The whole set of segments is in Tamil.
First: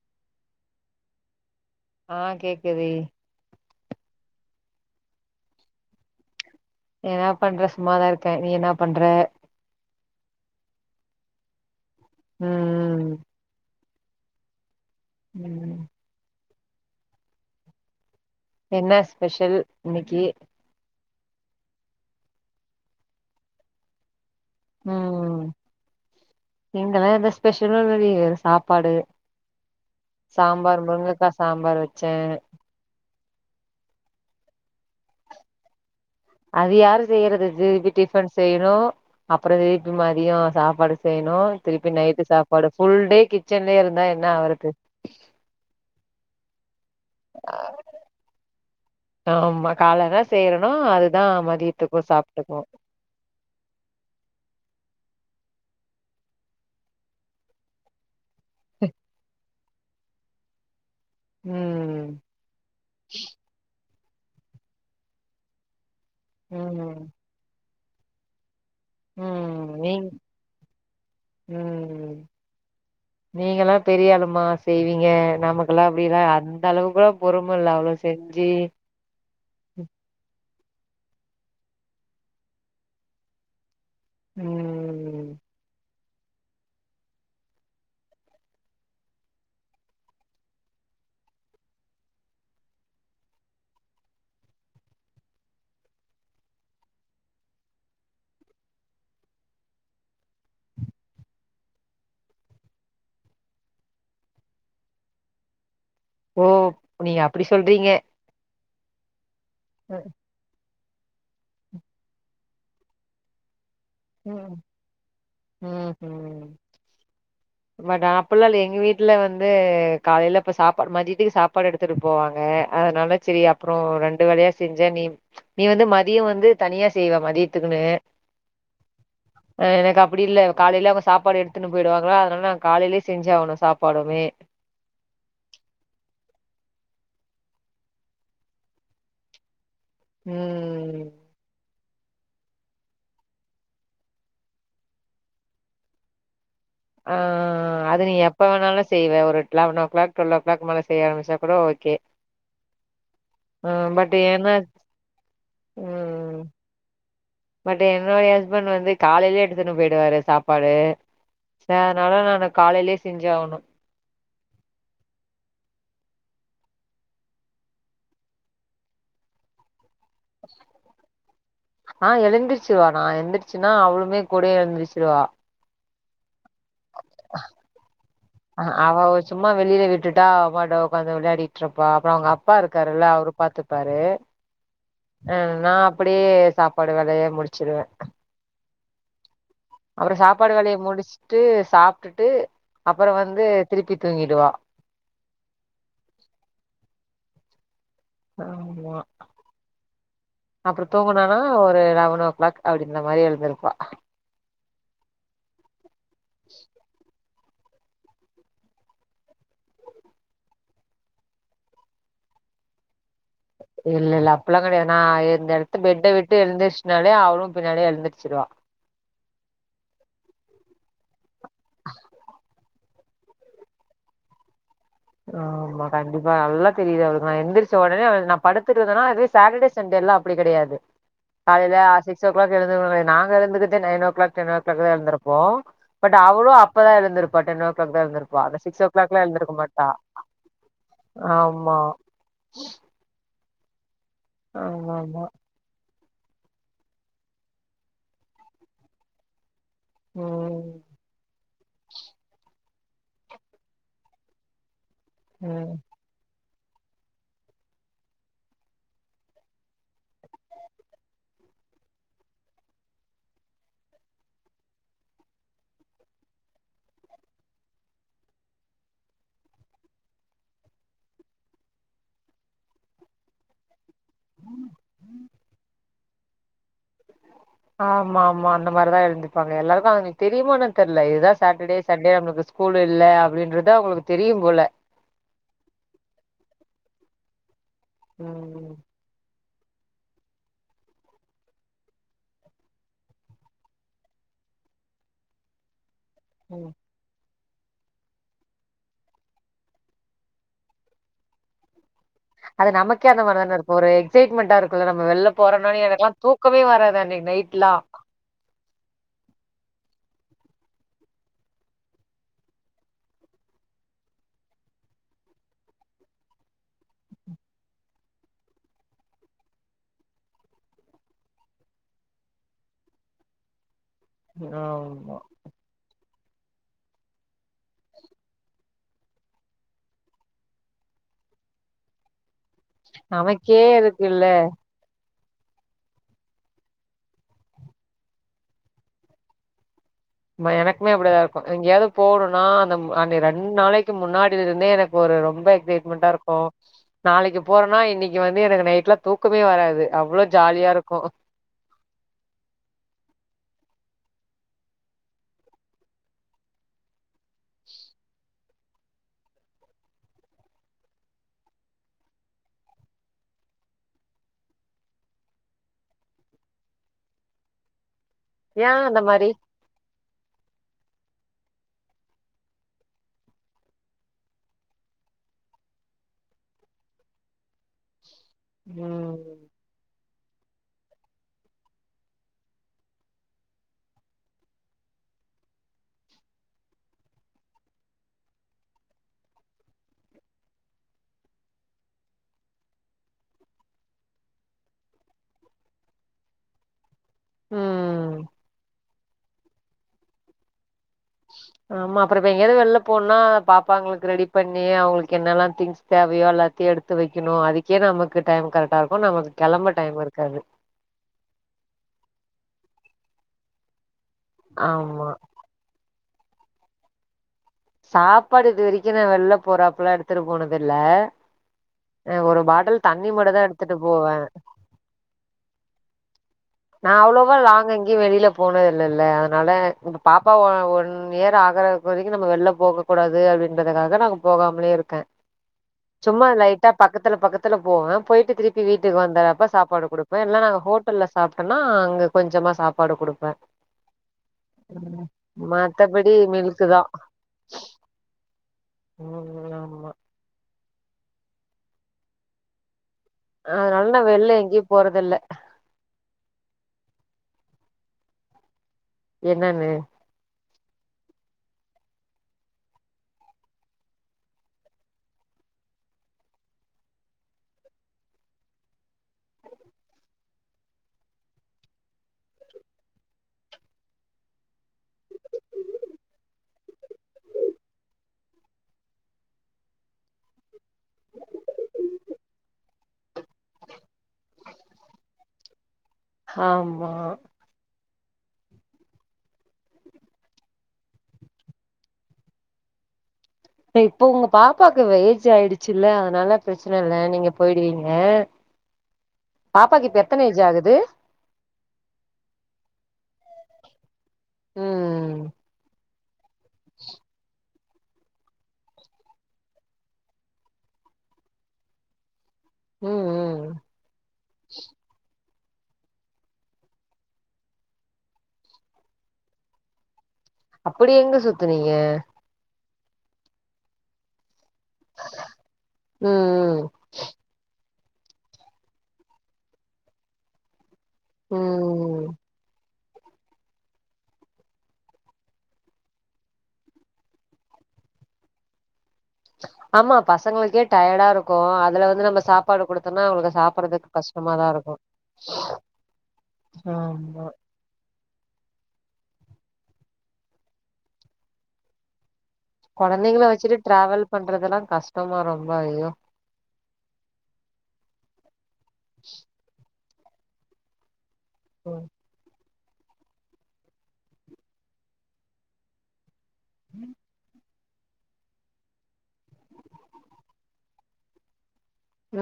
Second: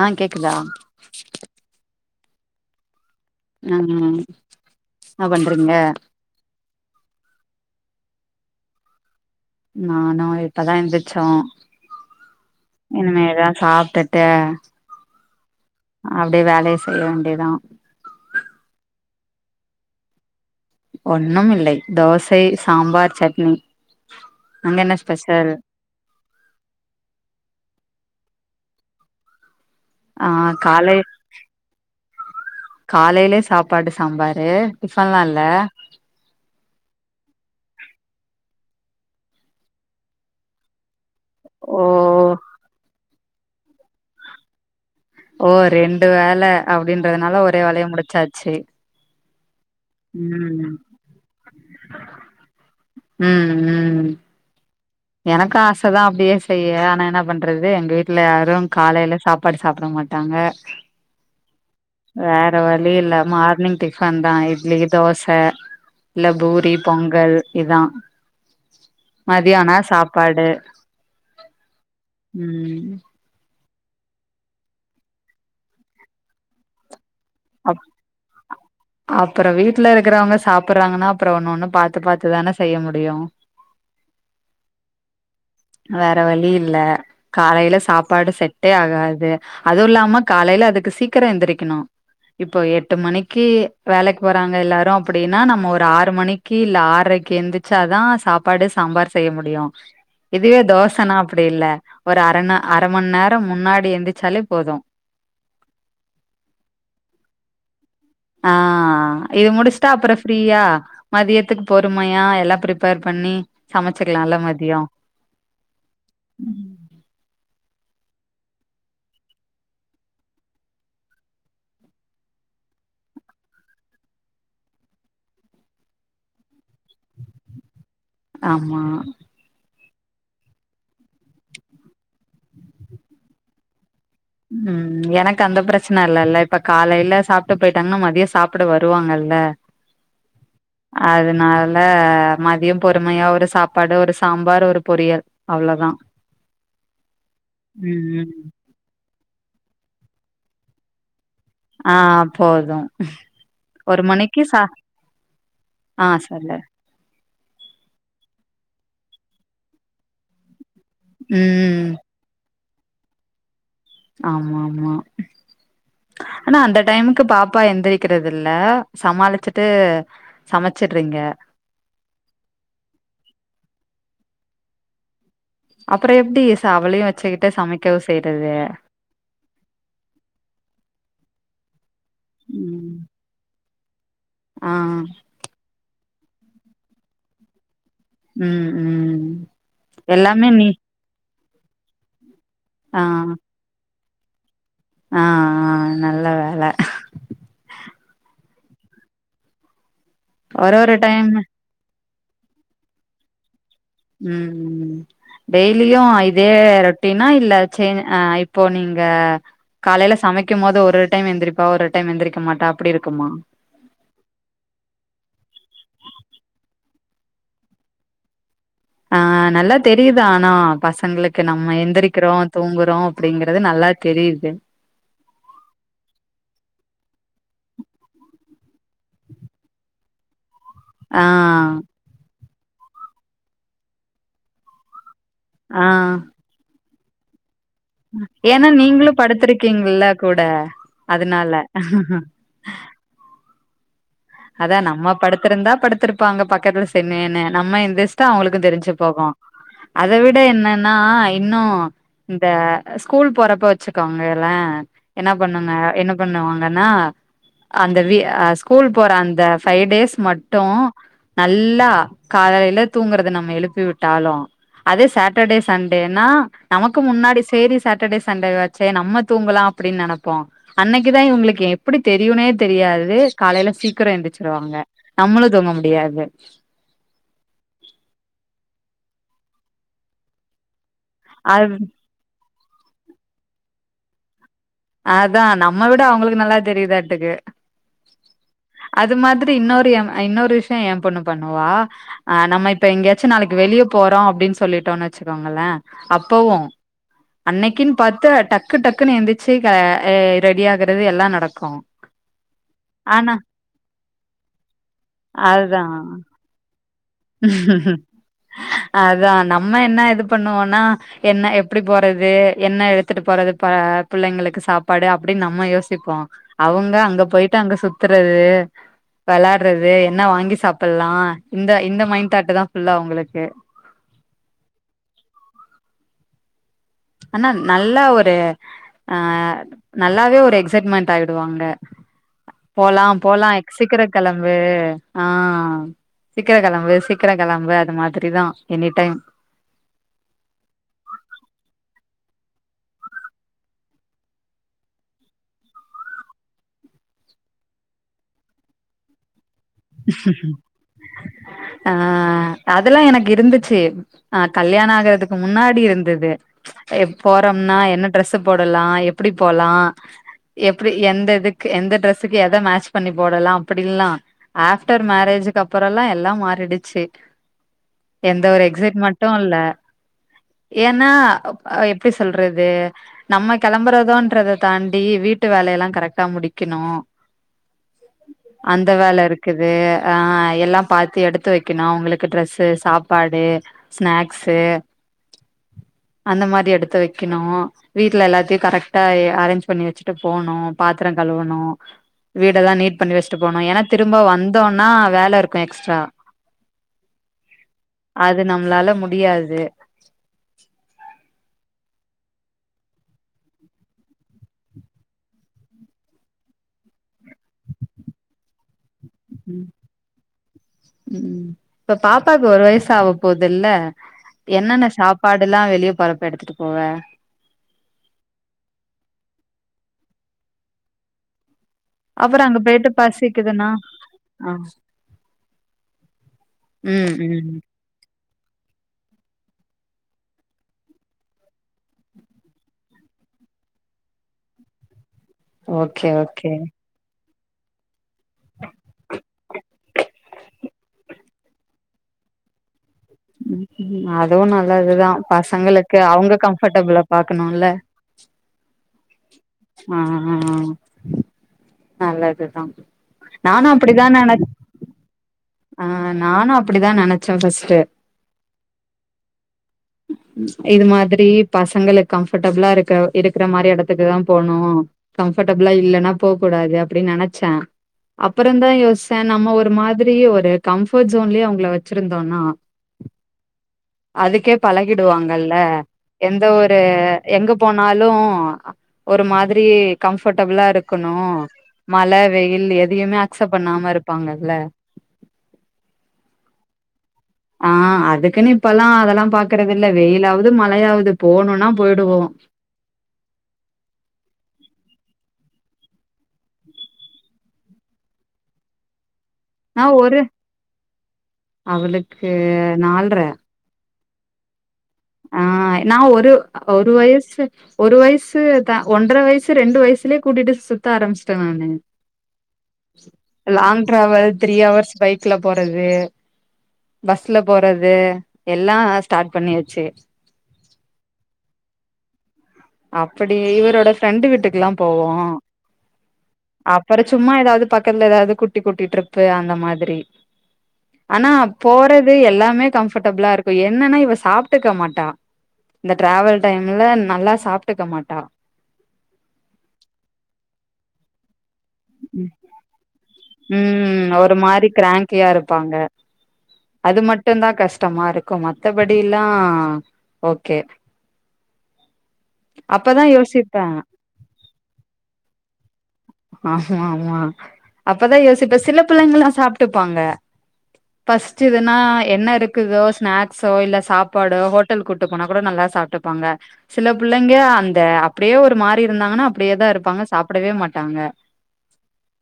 ஆ கேக்குதா ஆஹ் கேக்குதே உம் ம் என்ன பண்றீங்க என்னா பண்றே சும்மாதா இருக்கே நீ என்னா பண்ற நானா இப்பதா எந்திரிச்சோ ம் இனிமே தா சாப்டுட்டு ட உம் அப்டியே வேலைய செய்ய வேண்டியதா என்ன ஸ்பெஷல் இன்னைக்கி ஒன்னும் இல்லை தோசை சாம்பார் சட்னி அங்க என்ன ஸ்பெஷல் இங்கலா எந்த ஸ்பெஷலு இல்லடி சாப்பாடு ஆ சாம்பார் முருங்கக்கா சாம்பார் வச்சே காலைலே சாப்பாடு சாம்பாரு டிஃபன்லா இல்ல அது யாரு செய்யறது திருப்பி டிஃபன் செய்யணு அப்புறோ திருப்பி மதியோ சாப்பாடு செய்ணு ஓ திருப்பி நைட்டு சாப்பாடு ஃபுல் டே கிச்சன்லயே இருந்தா என்னா ஆவுறது ஓ ரெண்டு வேல அப்டின்றதுனால ஒரே வேலையா முடிச்சாச்சு ஆமா காலைல என்ன செய்றேனோ ம் அதுதா மதியத்துக்கு சாப்ட்டுக்குவோ உம் உம் எனக்கு ஆச தா அப்டியே செய்ய ஆனா என்னா பண்றது எங்க வீட்டுல யாரு காலைல சாப் பாடு சாப்ட மாட்டாங்க உம் வேற வழி இல்ல மார்னிங் டிஃபன் தா இட்லி தோச இல்ல பூரி ம் பொங்கல் இதா ம் மதியானோ நீ சாப்பாடு ம் உம் நீங்கல்லா பெரியாளுமா செய்வீங்க நமக்கெல்லா அப்டில்லா அந்த அளவுக்குளா பொறுமல்ல அவ்ளோ செஞ்சி அப்றோ வீட்ல இருக்கிறவங்க சாப்பிட்றாங்கன்னா அப்றோ ஒன்னு ஒண்ணு பாத்து பாத்து தானே செய்ய முடியு உம் உம் உம் வேற வழி இல்ல காலைய்ல சாப்பாடு செட்டே ஆகாது அதுவு இல்லாம காலையில அதுக்கு சீக்கிர எந்திரிக்கணு இப்போ எட்டு மணிக்கு வேலைக்கு போறாங்க எல்லாரு அப்டின்னா நம்ம ஒரு ஆறு மணிக் கீ இல்ல ஆரைக்கு எந்திச்சாதா சாப்பாடு சாம்பார் செய்ய முடியு இதுவே தோசனா அப்டி இல்ல ஒரு அரைந அரை மண்நேர முன்னாடி எந்திச்சாலே போது ஓ நீங்க அப்டி சொல்றீங்க ஆ இது முடிச்டா அப்றோ ஃப்ரீயா மதியத்துக்கு பொறுமையா எல்லா ப்ரிப்பேர் பண்ணி சமைச்சுக்கலால்ல மதியோ உம் ஹும் பட் ஆநா அப்பில்லா இல்ல எங்க வீட்ல வந்து காலைய்ல இப்ப சாப்பாடு மதித்திக்கு சாப்பாடு எடுக் த்துட்டு போவாங்க அதனால சரி அப்றோ ரெண்டு வேலயா செஞ்ச நீ நீ வந்து மதியோ வந்து தனியா செய்வ மதியத்துக்குன்னு ஆமா அ எனக்கு அப்டி இல்ல காலெல அவங்க சாப்பாடு எடுத்துன்னு போயிடுவாங்ளா அதனால நா காலலயே செஞ்சாவ்ணு சாப்பாடுமே உம் எனக்கந்த பிரச்சன இல்லல்ல இப்ப காலையில சாப்ட்டு போயிட்டாங்கன்னா மதிய சாப்ட வருவாங்கல்ல உம் அதனால மதியம் பொறுமையா ஒரு சாப்பாடு ஒரு சாம்பார் ஒரு பொரியல் அவ்ளோதா ஆ ம் அது நீ ம் எப்ப வேணாலு செய்வ ஒருட் eleven o'clock twelve clock மேல செய்ய ஆரம்பிச்சா கூட ஓகே ஆ போது ம் ஒரு பட் மணிக்கு என்ன சா ஆ ம் சொல்லு பட் என்னுடைய ஹஸ்பண்ட் வந்து காலைலே எடுத்துனு போயிடுவாரு சாப்பாடு ம் ச அதனால நானு காலைலே செஞ்சாகணு ஆமாம்மா ஆனா அந்த டைமுக்கு பாப்பா எந்திரிக்கிறதில்ல சமாளிச்சுட்டு சமச்சுட்றீங்க ஆ எழுந்திரிச்சிருவா நா எந்ரிச்சுனா அவளுமே கூடயே எழுந்திரிச்சிருவா அப்பற எப்டி இசா அவலையு வெச்சுக்கிட்டு சமைக்கவு செய்றது அவ சும்மா வெளில விட்டுட்டா அவபாட்டு ஒக்காந்து விளாடிட்ருப்பா அப்பற அவ்ங்க அப்பா ம் இருக்காருல அவரு பாத்துப்பாரு ஆ அ நா அப்டியே சாப்பாடு வேலைய முடிச்சிருவே ம் ம் அப்பற எல்லாமே சாப்பாடு நீ வேலைய முடிச்ட்டு சாப்ட்டுட்டு ஆ அப்பற வந்து திருப்பி தூங்கிடுவா ஆ ஆ நல்ல வேல ஆமா ஒரு அப்ற ஒரு டைம் தூங்குனோன ஒரு லெவன் ஓ க்ளாக் அப்டி இந்த மாரி எழுந்திருப்பா ம் ம் டெய்லியு இதே ரொட்டின் னா இல்ல சே ஆ இப்போ நீங்க காலைல சமைக்கும் போது ஒரு டைம் எந்திரிப்பா ஒரு டைம் எந்திரிக்க மாட்டா அப்டி இருக்குமா இல்லல்ல அப்பிட்லா கெடையாது நா இந்த எடத்த பெட்ட விட்டு எழுந்திருச்சுனாலே அவளு பின்னாலே எழுந்திருச்சுருவா ஆ நல்லா தெரியுது ஆனா பசங்களுக்கு நம்ம எந்திரிக்கிறோ தூங்குறோ அப்டிங்கிறது நல்லா தெரியுது ஆமா கண்டிப்பா நல்லா தெரியுது அவளுக்கு நா எந்திரிச்ச ஒடனே அவ நா படுத்துட்ருந்தனா இது சாட்டர்டே சண்டேல அப்டி கெடையாது ஆ காலைல சிக்ஸ் ஓ கிளாக் எழுந்திருக்கனுமே நாங்க எழுந்திரிக்கதே nine o'clock ten o'clock தா எழுந்திரிப் போ ஆ பட் அவளு அப்பதா எழுந்திரிப்பா டென் ஓ கிளாக் தா எழுந்திரிப்பா அந்த சிக்ஸ் ஓ கிளாக்லா எழுந்திரிக்க மாட் ங்கில்ல கூட அதனால அதா ஆமா நம்ம ஆமா படுத்துருந்தா படுத்திருப்பாங்க பக்கத்துல செவ்னேன்னு நம்ம எந்திரிச்ட்டா அவ்ங்களுக்கு தெரிஞ்சு போகு அத விட ம் என்னன்னா இன்னு இந்த அ ஸ்கூல் போறப்ப வச்சுக்கோங்களே என்ன ம் பண்ணுங்க என்ன பண்ணுவாங்கனா அந்த வி அ ஸ்கூல் போற அந்த ஃபைவ் டேஸ் மட்டு நல்லா காலைல தூங்குறது நம்ம எழுப்பி விட்டாலு அதே சாட்டர்டே சண்டேனா நமக்கு முன்னாடி சேரி சாட்டர்டே சண்டேவாச் சே நம்ம தூங்கலா அப்டின் நெனப்போ அன்னைக்கு தா இவ்ங்களுக்கு எப்டி தெரியுனே தெரியாது காலைல சீக் கிர எந்திரிச்சுருவாங்க நம்மளு தூங்க முடியாது ஆமாம்மா அந்த மாரிதா எழுந்திரிப்பாங்க எல்லாருக்கு அதுங்களுக்கு தெரியுமோ என்னன் தெர்ல இதுதா அது சாட்டர்டே சண்டே நம்மளுக்கு ஸ் கூல் இல்ல அப்டின்றது அவ்ங்களுக்கு தெரியும் போல அதா நம்ம விட அவ்ங்களுக்கு நல்லா தெரியுதாட்டுக்கு ம் அது மாதிரி இன்னொரு எம் அ இன்னொரு விஷ்ய எ பொண்ணு பண்ணுவா ஆ நம்ம இப்ப எங்கயாச்சு நாளைக்கி வெளிய போறோ அப்டின்னு சொல்லிட்டோன்னு வச்சுக்கோங்களே அப்பவு ம் அன்னைக்கின் பாத்து டக்கு டக்குன்னு எந்தி ச்சீ க ஏ ரெடி ஆகறது எல்லா நடக்கு அது நமக்கே அந்த மாரி தானே இருக்கு ஒரு எக்சைட்மெண்ட்டா இருக்குல்ல நம்ம வெள்ல போறோனாலே எனக்குலா தூக்கமே வராது அன்னைக் அதா நம்ம என்னா இது பண்ணுவோனா என்ன எப்டி போறது என்ன எடுத்துட்டு போறது ப புள்ளைங்களுக்கு சாப்பாடு அப்டின் நம்ம யோசிப்போ அவுங்க அங்க போயிட்டு அங்க சுத்துறது வெளாட்றது என்ன வாங்கி சாப்பில்லா இந்த இந்த மைண்ட் தாட்டு தா ஃபுல்லா அவுங்களுக்கு ஆமா அனா நல்லா ஒரு அ நல்லாவே ஒரு எக்சைட்மென்ட் ஆயிடுவாங்க போலா போலா நமக்கே எக் சிக்கிரோ இருக்குல்ல கெழம்பு ஆ சீக்கிர கெழம்பு சீக்கிர கெழம்பு அது மாதிரிதா எனி டைம் ஆமா எனக்குமே அப்புடிதா இருக்கு எங்கயாவ்து போணுனா அந்த அன்னி ரெண்டு நாளைக்கு முன்னாடியில இருந்தே எனக் ஒரு ரொம்ப எக்சைட்மெண்ட்டா இருக்கு நாளைக்கி போறோனா இன்னைக்கி வந்து எனக்கு நைட்ல தூக்கமே வராது அவ்ளோ ஜாலியா இருக்கு அ அதுல்லா எனக்கு இருந்துச்சு ஆ கல்யாணோ ஆகற்துக்கு முன்னாடி இருந்தது எப் போறம்னா என்ன ட்ரெஸ் போடலா எப்டி போலா எப்புடி எந்த இதுக் எந்த டிரெஸ்ஸுக்கு எத மேட்ச் பண்ணி போடலா அப்படின்ல்லா ஆஃப்டர் மேரேஜுக்கு அப்புறல்லா எல்லா மாறிடுச்சு எந்த ஒரு ஏ எக்சைட் அந்த மாரி மண்ட்டு இல்ல ஏன்னா எப்டி சொல்றது நம்ம கெளம்பறோதுன்ற தாண்டி வீட்டு வேலையெல்லா கரெக்டா முடிக்கணு அந்த வேல இருக் ம் க்குது அ எல்லாம் பாத்து எடுத்து வைக்கணு அவ்ங்களுக்கு டிரெஸ்ஸு சாப்பாடு ஸ்நாக்ஸு அந்த மாரி எடுத்து வெக்கணு வீட்ல எல்லாத்தையு கரெக்டா அரேஞ்ச் பண்ணி வச்சுட்டு போணு பாத்திர கழுவணு வீடல்லா நீட் பண்ணி வச்ட்டு போனோ ஏன்னா திரும்ப வந்தோனா வேல இருக்கு எக்ஸ்ட்ரா ம் அது நம்ளால முடியாது ஆமா அப்புற இப்ப எங்கயாது வெள்ல போனா பாப்பாங்களுக்கு ரெடி பண்ணி அவ்ங்களுக்கு என்னெல்லா திங்ஸ் தேவையோ எல்லாத்தையு எடுத்து வெக்கணு அதுக்கே நமக்கு டைம் கரெக்டா இருக்கு நமக்கு ம் கெளம்ப டைம் இருக்காது ம் இப்ப பாப்பாக்கு ஒரு வயசு ஆவ போதுல்ல என்னென்ன ஆமா சாப்பாட் டெல்லா வெளிய போரப்ப எட்த்துட்டு போவ சாப்பாடு இது வரைக்கு நா வெள்ல போறாப்ல்லா எடுத்துட்டு போனது இல்ல அ ஒரு அப்புறோ அங்க பாட்டில் போயிட்டு தண்ணி மட்டு தா பசிக்குதுன்னா எடுத்துட்டு போவ ஆ நா ம் அவ்ளோவா ம் லாங்கங் ங்கெயு வெளில போன இல்லல அதனால பாப்பா ஒன் இயர் ஆகுறக்கு வரைக்கு நம்ம வெள்ல போக கூடாது அப்டின்றதுக்காக நாங்க போகாமலே இருக்கே ஓகே சும்மா ஓகே லைட்டா பக்கத்துல பக்கத்துல போவ போயிட்டு திருப்பி வீட்டுக்கு வந்துறப்ப சாப்பாடு குடுப் ல்ல நா ஹோட்டல்ல சாப்ட்டோனா அங்க கொஞ்சமா சாப் பாடு குடுப்பே ம் அதுவு நல்லதுதா பசங்களுக்கு மத்தபடி அவங்க மில்க்கு தா கம்ஃபர்டபிளா பாக்கணுல்ல ம் ஆமா ஆ ஆ ஆ நல்லதுதா நானு அதனால நா அப்டிதா வெள்ல நெனச் எங்கயு போறதில்ல ஆ நானு அப்டிதா நெனைச்சே ஃபர்ஸ்ட்டு என்னன்னு இது மாதிரி பசங்களுக் கம்ஃபர்ட்டபிளா இருக்க இருக்கற மாரி எடத்துக்கு தா போணு கம்ஃபர்டபிளா இல்லன்னா போக கூடாது அப்டின்னு நெனச்ச அப்பறந்தா யோச்ச நம்ம ஒரு மாதிரி ஒரு கம்ஃபோர்ட் ஜோன்லே அவங்கள வச்சிருந்தோனா அதுக்கே பழகிடுவாங்கல்ல எந்த ஒரு எங்க போனாலு ஒரு மாதிரி கம்ஃபர்ட்டபிளா இருக்கணு மழ வெயில் எதையுமே அஸ்சப் பண்ணாம இருப்பாங்கல்ல ஆமா ஆ அதுக்குன்னு இப்பல்லா அதெல்லா பாக்குறது இல்ல வெயிலாவது மழையாவது போணுன்னா போயிடுவோ ல இப்ப உங்க பாப்பாவுக்கு வ ஏஜ் ஆயிடுச்சு இல்ல அதனால பிரச்சன இல்ல நீங்க போயிடுவீங்க நா பாப்பாக்கு இப்ப ஒரு எத்தன ஏஜ் ஆகுது அவளுக்கு நால்ற ம் நா ஒரு ஒரு வயசு ஒரு வயசு த ஒன்ற வயசு ரெண்டு வயசுலே கூட்டிட்டு சுத்த ஆரம்பிச்சிட்ட நானு ம் ம் long travel three hours bike க்ல போறது பஸ்ல போறது எல்லா ஸ்டார்ட் பண்ணியாச்சு அப்டி எங்க சுத்துனீங்க அப்டி இவரோட ஃப்ரெண்டு வீட்டுக்ல்லா போவோ அப் ம் அப்பற சும்மா ஏதாவது பக்கத்துல ஏதாவது குட்டி குட்டி ட்ரிப்பு அந்த மாதிரி ஆனா ம் ம் போறது எல்லாமே கம்ஃபர்ட்டபிளா இருக் இப்ப என்னன்னா இவ சாப்ட்டுக்க மாட்டா இந்த டிராவல் டைம்ல நல்லா சாப்ட்டுக்க மாட்டா ஆமா பசங்களுக்கே கேட் டயர்டா இருக்கு அதுல வந்து நம்ம சாப்பாடு குடுத்தன்னா அவங்களுக்கு சாப்டறக்கு கஷ்டமாதா இரு த மாரி கிராங்கியா இருப்பாங்க அது ஆமா மட்டுந்தா கஷ்டமா இருக் கு மத்தபடில்லா ஓகே அப்பதா கொழந்தைங்கள வச்சுட்டு யோசிப்பே டிராவல் பண்றதெல்லா கஷ்டமா ரொம்ப ஐயோ ஆமா ஆமா அப்பதா யோசிப்பே சில பிள்ளங்களா சாப்ட்டுப்பாங்க ஃபஸ்ட்டு ம் எதுன்னாய் என்ன இருக்குதோ ஸ்நாக்ஸோ இல்ல சாப்பாடோ ஹோட்டல் கூட்டு போனா கூட நல்லா சாப்ட்டுப்பாங்க சில புள்ளைங்க அந்த அப்டியே ஒரு மாரி இருந்தாங்கன்னா அப்டியே தா இருப்பாங்க சாப்பிடவே மாட் டாங்க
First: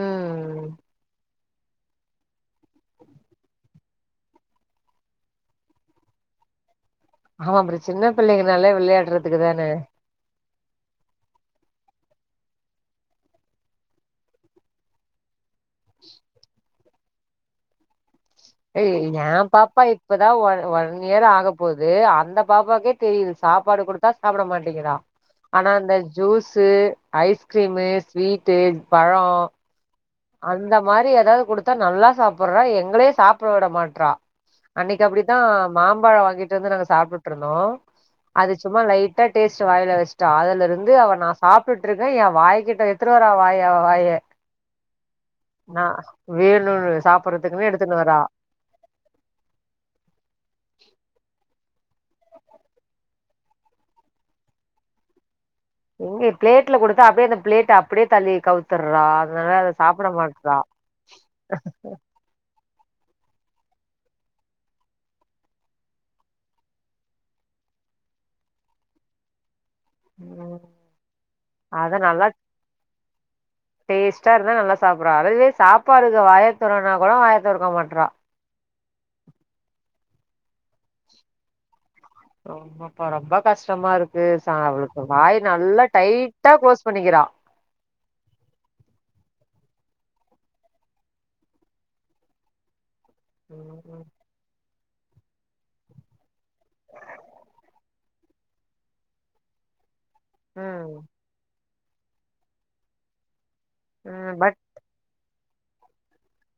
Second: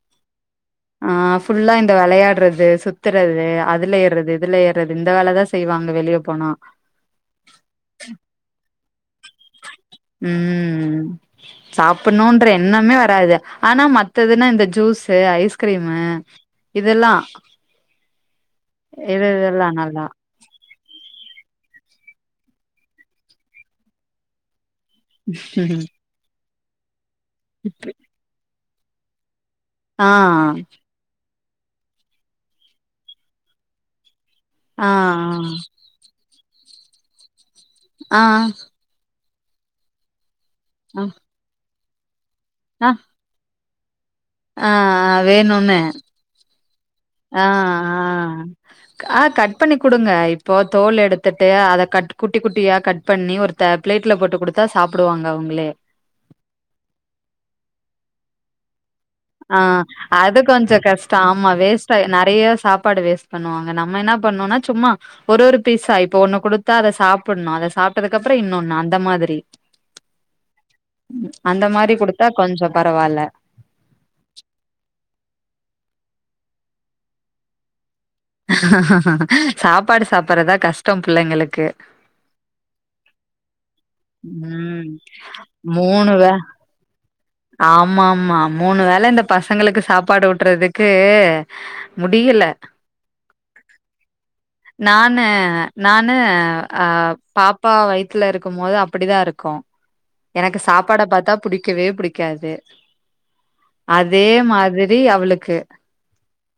ம். ஆ ஃபுல்லா இந்த வெளையாட்றது சுத்துறது அதுல ஏர்றது இதுல ஏர்றது இந்த வேல தா செய்வாங்க வெளிய போனா ஹ அப்ற சின்ன பிள்ளைங்கனாலே விளையாட்றதுக்கு தானே ம் சாப்பணுன்ற எண்ணமே வராது ஆனா மத்ததுன்னா இந்த ஜூஸ்சு ஐஸ்கிரீமு இதெல்லா ஏய் இது ஏ இதெல்லா பாப்பா நல்லா இப்ப தா ஒ ஒன் இயர் ஆக போது அந்த பாப்பாக்கே தெரியுது சாப்பாடு குடுத்தா சாப்பிட மாட்டேங்றா ஆனா இந்த ஜூஸ்சு ஐஸ்கிரீமு ஸ்வீட்டு பழோ ஆ ஆ அந்த மாரி ஏதாது குடுத்கதா நல்லா சாப்ட்றா எங்ளே சாப்ட விட மாட்றா ஆ அன்னைக்கி அப்டிதா மாம்பழ வாங்கிட்டு வந்து நாங்க சாப்ட்டுட்டு இருந்தோ ஆ ஆ அது சும்மா லைட்டா டேஸ்ட் வாய்ல வச்ட்டா அதுல இருந்து அவ நா சாப்ட்டுட்டு இருக்க எ ஆ வாய்கிட்ட எடுத்துட்டு வந்து வாய அவ வாய ஆ ஆ வேணுன் நா வேணுனு சாப் ஆ ஆ ஆ கட் பண்ணி் குடுங்க இப்போ தோல் எடுத்துட்டு அத கட் குட்டி குட்டியா கட் பண்ணி ஒரு த பிளேட்ல போட்டு குடுத்தா சாப்டுவாங்க அவங்ளே எங்க பிளேட்ல கொடுத்தா அப்டியே அந்த பிளேட் அப்டியே தள்ளி கவுத்துர்றா அதனால ஆ அத சாப்ட அது மாட்றா கொஞ்ச கஷ்ட ஆமா வேஸ்ட் ஆயிரு நா நெறைய சாப்பாடு வேஸ்ட் பண்ணுவாங்க நம்ம என்ன பண்ணோனா சும்மா ஒரு ஒரு பீஸா இப்ப ஒண்ணு கொடுத்தா அத சாப்பிட்ணு அத சாப்ட்டதுக்கப்ற இன்னொன்னு அந்த மாதிரி உம் ம் அந்த மாரி அத நல்லா குடுத்தா கொஞ்சோ பரவால்ல டேஸ்ட்டா இருந்தா நல்லா சாப்ட்றா அதுவே சாப்பாடுக்கு வாய தொறனா கூட வாய தொறக்க மாட்றா சாப்பாடு சாப்பட்றதா கஷ்ட பிள்ளைங்களுக்கு ஆமாப்பா ரொம்ப கஷ்டமா இருக்கு ச ம் அவளுக்கு வாய் நல்லா வே டைட்டா கிளோஸ் பண்ணிக்கிறா ஆமா ஆமா மூணு வேள இந்த பசங்களுக்கு சாப்பாடு ஊட்றதுக்கு முடியல ம் ம் நானு நானு அ பாப்பா வைத் துல இருக்கும் போது அப்டிதா இருக்கு எனக்கு ம் சாப்பாட பாத்தா புடிக்கவே புடிக் காது அதே ம் பட் மாதிரி அவளுக்கு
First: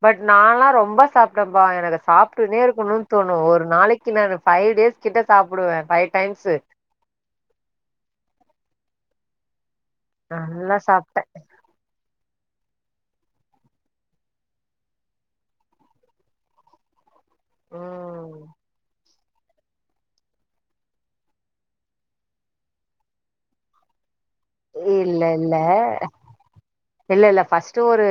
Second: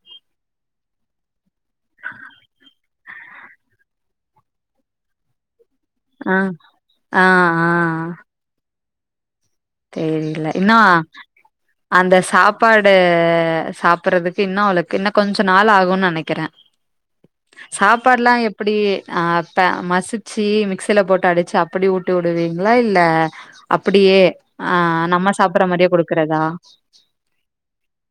பட் நால்லா ரொம்ப சாப்ட்டேபா எனக்கு சாப்டுனே இருக்கணுனு தோணு ஒரு நாளைக்கு க்கு நானு ஃபைவ் டேஸ் கிட்ட சாப்பிடுவே ஃபை அ ஆ ஆ ஆ தெரியல. நல்லா இன்னும் சாப்ட்டே அந்த சாப்பாடு சாப்பறதுக்கு இன்னு அவ்ளுக்கு இன்னு கொஞ்ச நாளாகுனு நினைக்கிறே [inaudible] சாப்பாடுலா ம் எப்டி அ அப்ப மசிச்சு மிக்சில போட்டு அடிச்சு அப்டி ஊட்டி விடுவீங்ளா இல்ல அப்டியே ஆ இல்ல நம்ம இல்ல சாப்பற மாரியே குடுக்றதா இல்ல இல்ல ஃபர்ஸ்ட்டு ஒரு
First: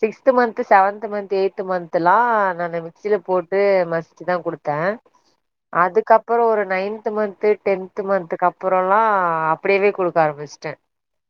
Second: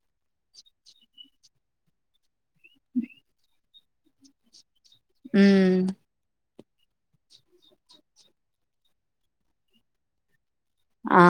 sixth month seventh month eighth மந்த்தலா நானு மிக்சில போட்டு மஸ் சிதா கொடுத்தே ம் அதுக்கப்றோ ஒரு நைன்து மந்த்து டென்து மந்த்து அப்புறோயெல்லா அப்டியவே கொடுக்க ஆருமிச்டே ஆ